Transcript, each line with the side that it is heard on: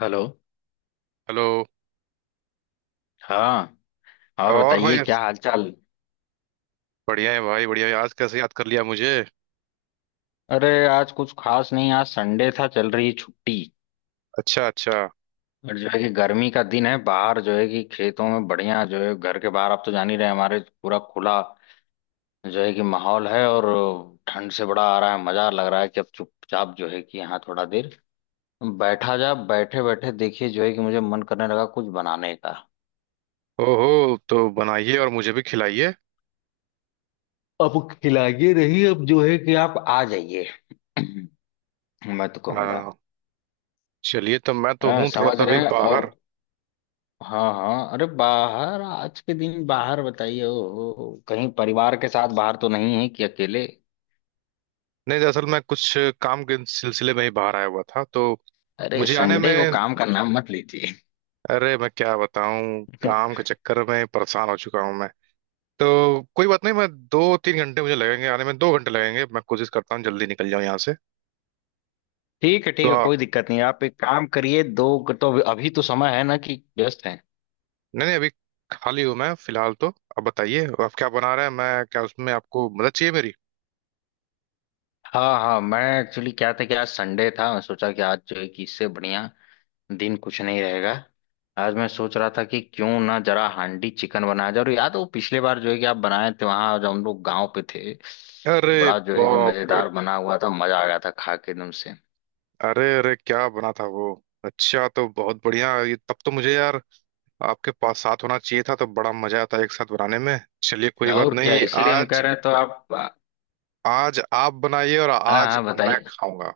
left: Hello.
right: Hello.
left: हाँ। और
right: और
left: बताइए
right: भाई,
left: क्या हालचाल।
right: बढ़िया है भाई, बढ़िया है। आज कैसे याद कर लिया मुझे?
left: अरे आज कुछ खास नहीं, आज संडे था, चल रही छुट्टी।
right: अच्छा, अच्छा।
left: और जो है कि गर्मी का दिन है, बाहर जो है कि खेतों में बढ़िया, जो है घर के बाहर आप तो जान ही रहे हैं, हमारे पूरा खुला जो है कि माहौल है। और ठंड से बड़ा आ रहा है मजा, लग रहा है कि अब चुपचाप जो है कि यहाँ थोड़ा देर बैठा जा, बैठे बैठे देखिए जो है कि मुझे मन करने लगा कुछ बनाने का।
right: ओहो, तो बनाइए और मुझे भी खिलाइए।
left: अब खिलाइए रही अब जो है कि आप आ जाइए। मैं तो कहूंगा।
right: आ, चलिए, तो मैं तो
left: हाँ
right: हूँ थोड़ा
left: समझ
right: सा
left: रहे
right: भी
left: हैं। और
right: बाहर।
left: हाँ हाँ, अरे बाहर आज के दिन बाहर बताइए, ओ, ओ, कहीं परिवार के साथ बाहर तो नहीं है कि अकेले।
right: नहीं, दरअसल मैं कुछ काम के सिलसिले में ही बाहर आया हुआ था, तो
left: अरे
right: मुझे आने
left: संडे को
right: में।
left: काम का नाम मत लीजिए।
right: अरे मैं क्या बताऊँ, काम के चक्कर में परेशान हो चुका हूँ मैं। तो कोई बात नहीं, मैं 2-3 घंटे मुझे लगेंगे आने में, 2 घंटे लगेंगे। मैं कोशिश करता हूँ जल्दी निकल जाऊँ यहाँ से।
left: ठीक है
right: तो
left: ठीक है, कोई दिक्कत नहीं, आप एक काम करिए। दो तो अभी तो समय है ना कि व्यस्त हैं।
right: नहीं नहीं, अभी खाली हूँ मैं फिलहाल। तो अब बताइए आप क्या बना रहे हैं, मैं क्या उसमें आपको मदद चाहिए मेरी?
left: हाँ हाँ, मैं एक्चुअली क्या था कि आज संडे था, मैं सोचा कि आज जो है कि इससे बढ़िया दिन कुछ नहीं रहेगा। आज मैं सोच रहा था कि क्यों ना जरा हांडी चिकन बनाया जाए। और याद हो पिछले बार जो है कि आप बनाए थे वहां जब हम लोग गांव पे थे,
right: अरे
left: बड़ा जो है कि
right: बाप रे।
left: मजेदार बना हुआ था, मजा आ गया था खा के एकदम से।
right: अरे अरे, क्या बना था वो? अच्छा, तो बहुत बढ़िया, ये तब तो मुझे, यार, आपके पास साथ होना चाहिए था, तो बड़ा मजा आता एक साथ बनाने में। चलिए कोई बात
left: और क्या,
right: नहीं,
left: इसीलिए हम कह
right: आज
left: रहे हैं तो आप।
right: आज आप बनाइए और
left: हाँ
right: आज
left: हाँ
right: मैं
left: बताइए।
right: खाऊंगा।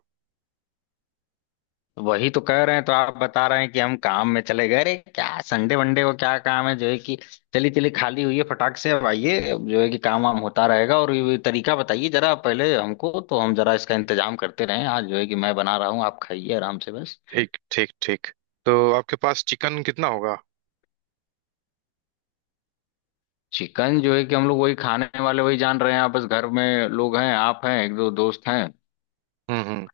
left: वही तो कह रहे हैं तो आप बता रहे हैं कि हम काम में चले गए। अरे क्या संडे वनडे को क्या काम है जो है कि। चली चली खाली हुई है फटाक से, अब आइए, अब जो है कि काम वाम होता रहेगा। और ये तरीका बताइए जरा पहले हमको, तो हम जरा इसका इंतजाम करते रहें, आज जो है कि मैं बना रहा हूँ, आप खाइए आराम से बस।
right: ठीक, ठीक, ठीक। तो आपके पास चिकन कितना होगा?
left: चिकन जो है कि हम लोग वही खाने वाले, वही जान रहे हैं आप, बस घर में लोग हैं, आप हैं, एक दो दोस्त हैं।
right: हम्म, हम्म।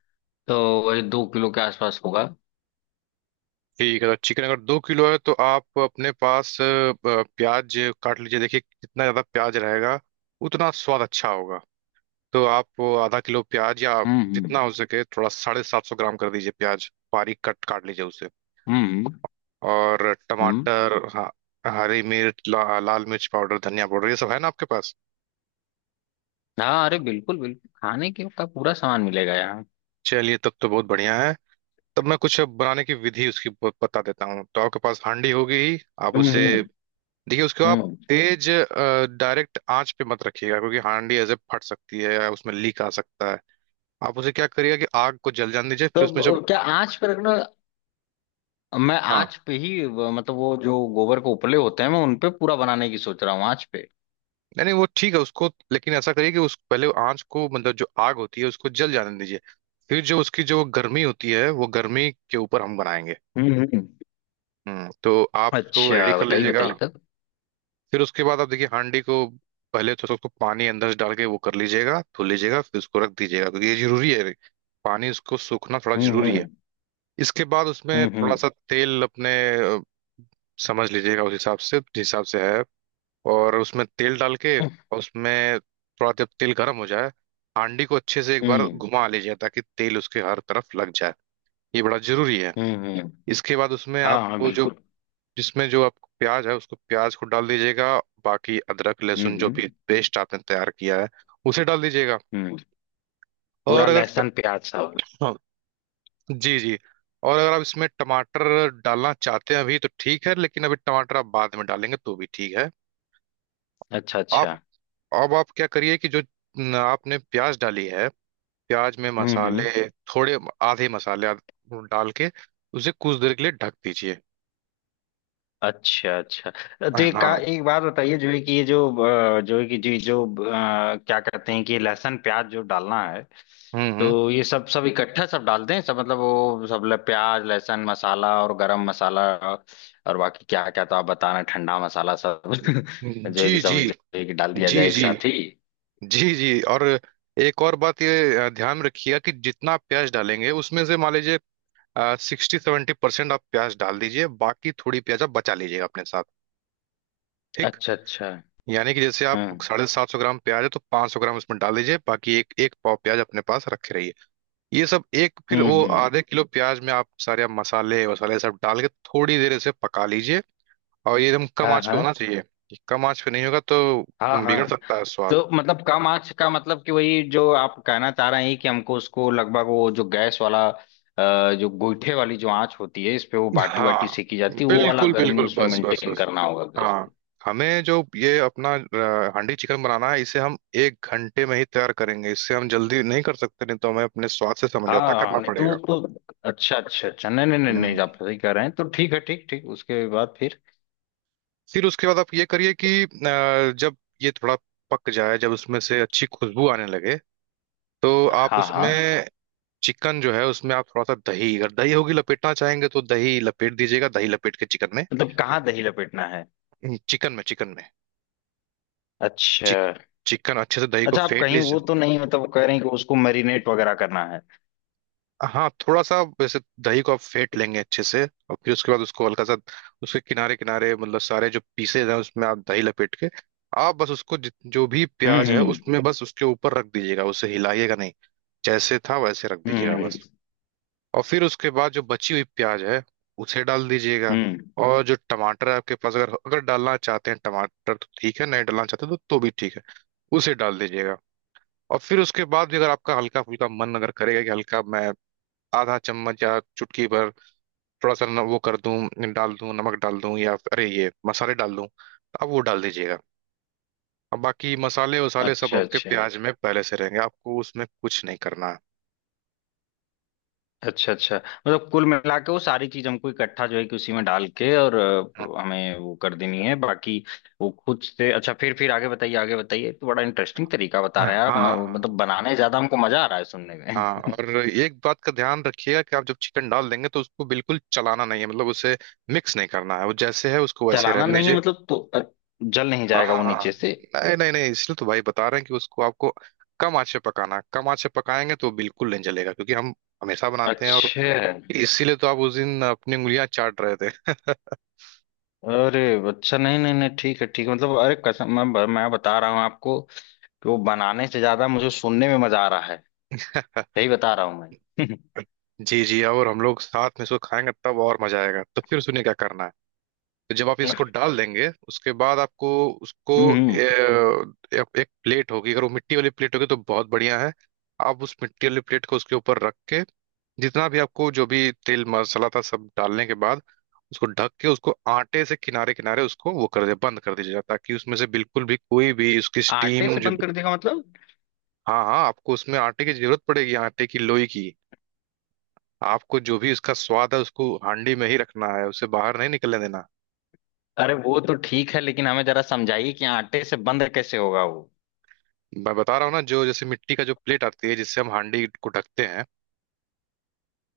left: तो वही 2 किलो के आसपास होगा।
right: ठीक है, तो चिकन अगर 2 किलो है तो आप अपने पास प्याज काट लीजिए। देखिए जितना ज़्यादा प्याज रहेगा उतना स्वाद अच्छा होगा। तो आप आधा किलो प्याज या जितना
left: हम्म।
right: हो सके, थोड़ा 750 ग्राम कर दीजिए। प्याज बारीक कट काट लीजिए उसे।
left: हम्म।
right: और
left: हम्म।
right: टमाटर, हाँ, हरी मिर्च, लाल मिर्च पाउडर, धनिया पाउडर, ये सब है ना आपके पास?
left: हाँ, अरे बिल्कुल बिल्कुल, खाने के का पूरा सामान मिलेगा यहाँ।
right: चलिए तब तो बहुत बढ़िया है। तब मैं कुछ बनाने की विधि उसकी बता देता हूँ। तो आपके पास हांडी होगी ही, आप उसे
left: हम्म।
right: देखिए, उसको आप
left: हम्म।
right: तेज डायरेक्ट आंच पे मत रखिएगा, क्योंकि हांडी ऐसे फट सकती है या उसमें लीक आ सकता है। आप उसे क्या करिएगा कि आग को जल जाने दीजिए, फिर
left: तो
right: उसमें जब,
left: क्या आंच पे रखना? मैं
right: हाँ,
left: आंच पे ही मतलब वो जो गोबर के उपले होते हैं, मैं उनपे पूरा बनाने की सोच रहा हूँ आंच पे।
right: नहीं नहीं, वो ठीक है उसको। लेकिन ऐसा करिए कि उस पहले आंच को, मतलब जो आग होती है उसको जल जाने दीजिए। फिर जो उसकी जो गर्मी होती है, वो गर्मी के ऊपर हम बनाएंगे।
left: हम्म।
right: हम्म, तो आप उसको रेडी
left: अच्छा
right: कर
left: बताइए
right: लीजिएगा।
left: बताइए तब।
right: फिर उसके बाद आप देखिए हांडी को पहले थोड़ा सा उसको पानी अंदर से डाल के वो कर लीजिएगा, धो लीजिएगा, फिर उसको रख दीजिएगा, क्योंकि ये जरूरी है। पानी उसको सूखना थोड़ा
left: हम्म।
right: जरूरी है। इसके बाद उसमें थोड़ा
left: हम्म।
right: सा तेल अपने अ, समझ लीजिएगा उस हिसाब से, जिस हिसाब से है। और उसमें तेल डाल के,
left: हम्म
right: और उसमें थोड़ा, जब तेल गर्म हो जाए, हांडी को अच्छे से एक बार
left: हम्म।
right: घुमा लीजिए ताकि तेल उसके हर तरफ लग जाए। ये बड़ा जरूरी है।
left: हम्म। हम्म।
right: इसके बाद उसमें
left: हाँ हाँ
right: आपको जो,
left: बिल्कुल।
right: जिसमें जो आपको प्याज है उसको, प्याज को डाल दीजिएगा। बाकी अदरक लहसुन जो
left: हम्म।
right: भी पेस्ट आपने तैयार किया है, उसे डाल दीजिएगा।
left: हम्म। पूरा
right: और अगर
left: लहसुन प्याज सब।
right: हाँ, जी जी। और अगर आप इसमें टमाटर डालना चाहते हैं अभी, तो ठीक है, लेकिन अभी टमाटर आप बाद में डालेंगे तो भी ठीक है।
left: अच्छा
right: आप,
left: अच्छा।
right: अब आप क्या करिए कि जो न, आपने प्याज डाली है। प्याज में
left: हम्म।
right: मसाले थोड़े, आधे मसाले डाल के उसे कुछ देर के लिए ढक दीजिए।
left: अच्छा अच्छा। तो एक का
right: हाँ,
left: एक बात बताइए, जो है कि ये जो जो है कि जी जो क्या कहते हैं कि ये लहसुन प्याज जो डालना है,
right: हम्म, हम्म।
left: तो ये सब सब इकट्ठा सब डालते हैं सब, मतलब वो सब प्याज लहसुन मसाला और गरम मसाला, और बाकी क्या क्या तो आप बता रहे हैं, ठंडा मसाला सब जो है कि
right: जी, जी।
left: सब जो है कि डाल
right: जी,
left: दिया जाए एक
right: जी।
left: साथ ही।
right: जी, जी। और एक और बात, ये ध्यान में रखिएगा कि जितना आप प्याज डालेंगे उसमें से, मान लीजिए, 60-70% आप प्याज डाल दीजिए, बाकी थोड़ी प्याज आप बचा लीजिएगा अपने साथ। एक,
left: अच्छा अच्छा।
right: यानी कि जैसे आप
left: हम्म
right: 750 ग्राम प्याज है, तो 500 ग्राम उसमें डाल दीजिए, बाकी एक एक पाव प्याज अपने पास रखे रहिए। ये सब एक, फिर
left: हम्म।
right: वो
left: हम्म।
right: आधे किलो प्याज में आप सारे, आप मसाले वसाले सब डाल के थोड़ी देर इसे पका लीजिए। और ये एकदम कम
left: हाँ
right: आंच पे होना
left: हाँ।
right: चाहिए, कम आंच पे नहीं होगा तो
left: हाँ हाँ।
right: बिगड़ सकता है स्वाद।
left: तो मतलब कम आंच का मतलब कि वही जो आप कहना चाह रहे हैं कि हमको उसको लगभग वो जो गैस वाला जो गोईठे वाली जो आंच होती है इस पे, वो बाटी वाटी
right: हाँ,
left: सेकी जाती है, वो वाला
right: बिल्कुल,
left: गर्मी
right: बिल्कुल,
left: उसमें
right: बस, बस,
left: मेंटेन
right: बस,
left: करना होगा गैस
right: हाँ।
left: पे।
right: हमें जो ये अपना हांडी चिकन बनाना है इसे हम 1 घंटे में ही तैयार करेंगे, इससे हम जल्दी नहीं कर सकते, नहीं तो हमें अपने स्वाद से समझौता
left: हाँ
right: करना
left: नहीं तो
right: पड़ेगा।
left: तो अच्छा अच्छा अच्छा, नहीं नहीं नहीं नहीं,
right: हम्म।
left: आप सही कह रहे हैं, तो ठीक है ठीक ठीक, उसके बाद फिर?
right: फिर उसके बाद आप ये करिए कि जब ये थोड़ा पक जाए, जब उसमें से अच्छी खुशबू आने लगे, तो आप
left: हाँ हाँ।
right: उसमें चिकन जो है, उसमें आप थोड़ा सा दही, अगर दही होगी लपेटना चाहेंगे तो दही लपेट दीजिएगा, दही लपेट के चिकन में।
left: मतलब कहाँ दही लपेटना है?
right: चिकन में, चिकन में।
left: अच्छा
right: चिक, चिकन अच्छे से दही को
left: अच्छा। आप
right: फेंट
left: कहीं
right: लीजिए।
left: वो तो नहीं मतलब कह रहे हैं कि उसको मैरिनेट वगैरह करना है?
right: हाँ, थोड़ा सा वैसे दही को आप फेंट लेंगे अच्छे से। और फिर उसके बाद उसको हल्का सा उसके किनारे किनारे, मतलब सारे जो पीसेज हैं उसमें आप दही लपेट के, आप बस उसको जो भी प्याज है
left: हम्म।
right: उसमें बस उसके ऊपर रख दीजिएगा, उसे हिलाइएगा नहीं। जैसे था वैसे रख दीजिएगा
left: हम्म
right: बस। और फिर उसके बाद जो बची हुई प्याज है उसे डाल दीजिएगा।
left: हम्म।
right: हम्म, और जो टमाटर है आपके पास, अगर अगर डालना चाहते हैं टमाटर तो ठीक है, नहीं डालना चाहते तो भी ठीक है। उसे डाल दीजिएगा। और फिर उसके बाद भी अगर आपका हल्का फुल्का मन अगर करेगा कि हल्का मैं आधा चम्मच या चुटकी भर, थोड़ा सा वो कर दूं, डाल दूं, नमक डाल दूं या अरे ये मसाले डाल दूं, तो आप वो डाल दीजिएगा। अब बाकी मसाले वसाले सब
left: अच्छा
right: आपके
left: अच्छा।
right: प्याज में पहले से रहेंगे, आपको उसमें कुछ नहीं करना है।
left: अच्छा अच्छा, मतलब कुल मिला के वो सारी चीज हमको इकट्ठा जो है कि उसी में डाल के, और हमें वो कर देनी है, बाकी वो खुद से। अच्छा, फिर आगे बताइए आगे बताइए, तो बड़ा इंटरेस्टिंग तरीका बता
right: हाँ,
left: रहे हैं आप
right: हाँ,
left: मतलब बनाने ज्यादा हमको मजा आ रहा है सुनने
right: हाँ।
left: में।
right: और एक बात का ध्यान रखिएगा कि आप जब चिकन डाल देंगे तो उसको बिल्कुल चलाना नहीं है, मतलब उसे मिक्स नहीं करना है, वो जैसे है उसको वैसे ही
left: चलाना
right: रहने
left: नहीं है
right: दीजिए।
left: मतलब? तो जल नहीं
right: हाँ,
left: जाएगा वो
right: हाँ,
left: नीचे से?
right: नहीं, नहीं, नहीं। इसलिए तो भाई बता रहे हैं कि उसको आपको कम आँच पे पकाना है। कम आँच पे पकाएंगे तो बिल्कुल नहीं जलेगा, क्योंकि हम हमेशा बनाते हैं। और
left: अच्छा।
right: इसीलिए तो आप उस दिन अपनी उंगलियां चाट रहे थे।
left: अरे अच्छा, नहीं नहीं नहीं, ठीक है ठीक है मतलब, अरे कसम मैं मैं बता रहा हूँ आपको कि वो बनाने से ज्यादा मुझे सुनने में मजा आ रहा है, यही बता रहा हूँ मैं।
right: जी, जी। और हम लोग साथ में इसको खाएंगे तब और मजा आएगा। तो फिर सुनिए क्या करना है। तो जब आप इसको डाल देंगे उसके बाद आपको उसको
left: हम्म
right: ए,
left: हम्म।
right: एक एक प्लेट होगी, अगर वो मिट्टी वाली प्लेट होगी तो बहुत बढ़िया है। आप उस मिट्टी वाली प्लेट को उसके ऊपर रख के, जितना भी आपको जो भी तेल मसाला था सब डालने के बाद, उसको ढक के उसको आटे से किनारे किनारे उसको वो कर दे, बंद कर दीजिएगा, ताकि उसमें से बिल्कुल भी कोई भी उसकी
left: आटे
right: स्टीम
left: से
right: जो,
left: बंद कर देगा मतलब?
right: हाँ, हाँ, आपको उसमें आटे की जरूरत पड़ेगी, आटे की लोई की। आपको जो भी उसका स्वाद है उसको हांडी में ही रखना है, उसे बाहर नहीं निकलने देना।
left: अरे वो तो ठीक है लेकिन हमें जरा समझाइए कि आटे से बंद कैसे होगा वो?
right: मैं बता रहा हूँ ना, जो जैसे मिट्टी का जो प्लेट आती है जिससे हम हांडी को ढकते हैं,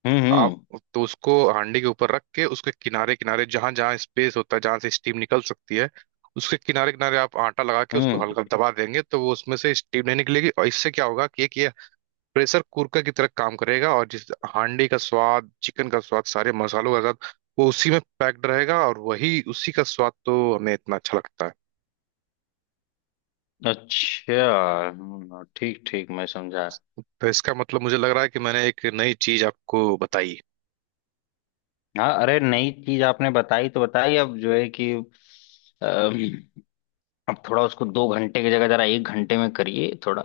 right: आप
left: हम्म।
right: तो उसको हांडी के ऊपर रख के उसके किनारे किनारे, जहां जहां स्पेस होता है जहां से स्टीम निकल सकती है, उसके किनारे किनारे आप आटा लगा के उसको
left: हम्म।
right: हल्का दबा देंगे तो वो उसमें से स्टीम नहीं निकलेगी, और इससे क्या होगा कि एक ये प्रेशर कुकर की तरह काम करेगा। और जिस हांडी का स्वाद, चिकन का स्वाद, सारे मसालों का स्वाद वो उसी में पैक्ड रहेगा, और वही उसी का स्वाद तो हमें इतना अच्छा लगता है।
left: अच्छा। ठीक ठीक मैं समझा।
right: तो इसका मतलब मुझे लग रहा है कि मैंने एक नई चीज आपको बताई।
left: हाँ अरे नई चीज आपने बताई तो बताई, अब जो है कि अम, अब थोड़ा उसको 2 घंटे की जगह जरा 1 घंटे में करिए थोड़ा,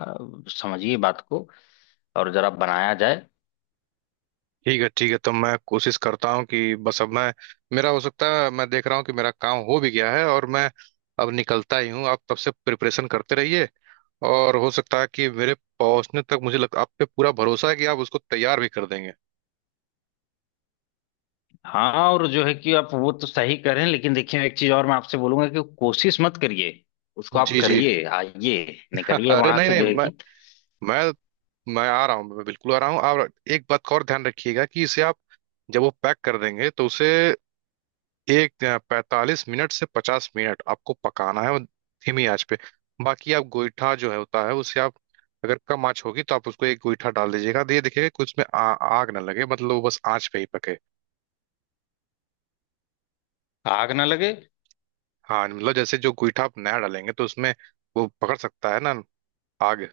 left: समझिए बात को, और जरा बनाया जाए।
right: ठीक है, ठीक है। तो मैं कोशिश करता हूँ कि बस अब मैं, मेरा हो सकता है, मैं देख रहा हूँ कि मेरा काम हो भी गया है और मैं अब निकलता ही हूँ। आप तब से प्रिपरेशन करते रहिए। और हो सकता है कि मेरे पहुंचने तक आप पे पूरा भरोसा है कि आप उसको तैयार भी कर देंगे।
left: हाँ, और जो है कि आप वो तो सही करें लेकिन देखिए एक चीज और मैं आपसे बोलूंगा कि कोशिश मत करिए, उसको आप
right: जी, जी।
left: करिए, आइए, निकलिए
right: अरे,
left: वहां
right: नहीं,
left: से
right: नहीं,
left: जो है
right: मैं,
left: कि।
right: मैं आ रहा हूँ, मैं बिल्कुल आ रहा हूँ। आप एक बात का और ध्यान रखिएगा कि इसे आप जब वो पैक कर देंगे तो उसे एक 45 मिनट से 50 मिनट आपको पकाना है, और धीमी आंच पे। बाकी आप गोईठा जो है होता है उसे आप, अगर कम आंच होगी तो आप उसको एक गोईठा डाल दीजिएगा, तो ये देखिएगा कि उसमें आग ना लगे, मतलब वो बस आंच पे ही पके।
left: आग ना लगे?
right: हाँ, मतलब जैसे जो गोईठा आप नया डालेंगे तो उसमें वो पकड़ सकता है ना आग,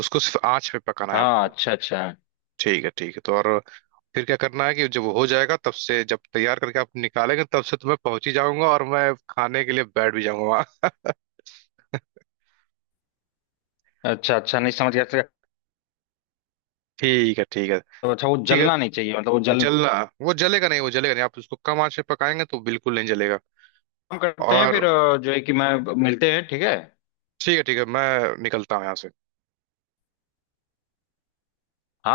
right: उसको सिर्फ आंच पे पकाना है
left: हाँ
right: आपको।
left: अच्छा अच्छा।
right: ठीक है, ठीक है। तो और फिर क्या करना है कि जब वो हो जाएगा तब से, जब तैयार करके आप निकालेंगे तब से, तो मैं पहुंच ही जाऊंगा और मैं खाने के लिए बैठ भी जाऊंगा वहाँ।
left: अच्छा अच्छा नहीं, समझ गया समझ गया।
right: ठीक है, ठीक है,
left: तो अच्छा, वो
right: ठीक
left: जलना
right: है।
left: नहीं चाहिए मतलब, वो जल।
right: जलना वो जलेगा नहीं, वो जलेगा नहीं। आप उसको कम आंच पे पकाएंगे तो बिल्कुल नहीं जलेगा।
left: काम करते हैं
right: और
left: फिर जो है कि मैं मिलते हैं ठीक है।
right: ठीक है, ठीक है, मैं निकलता हूँ यहाँ से।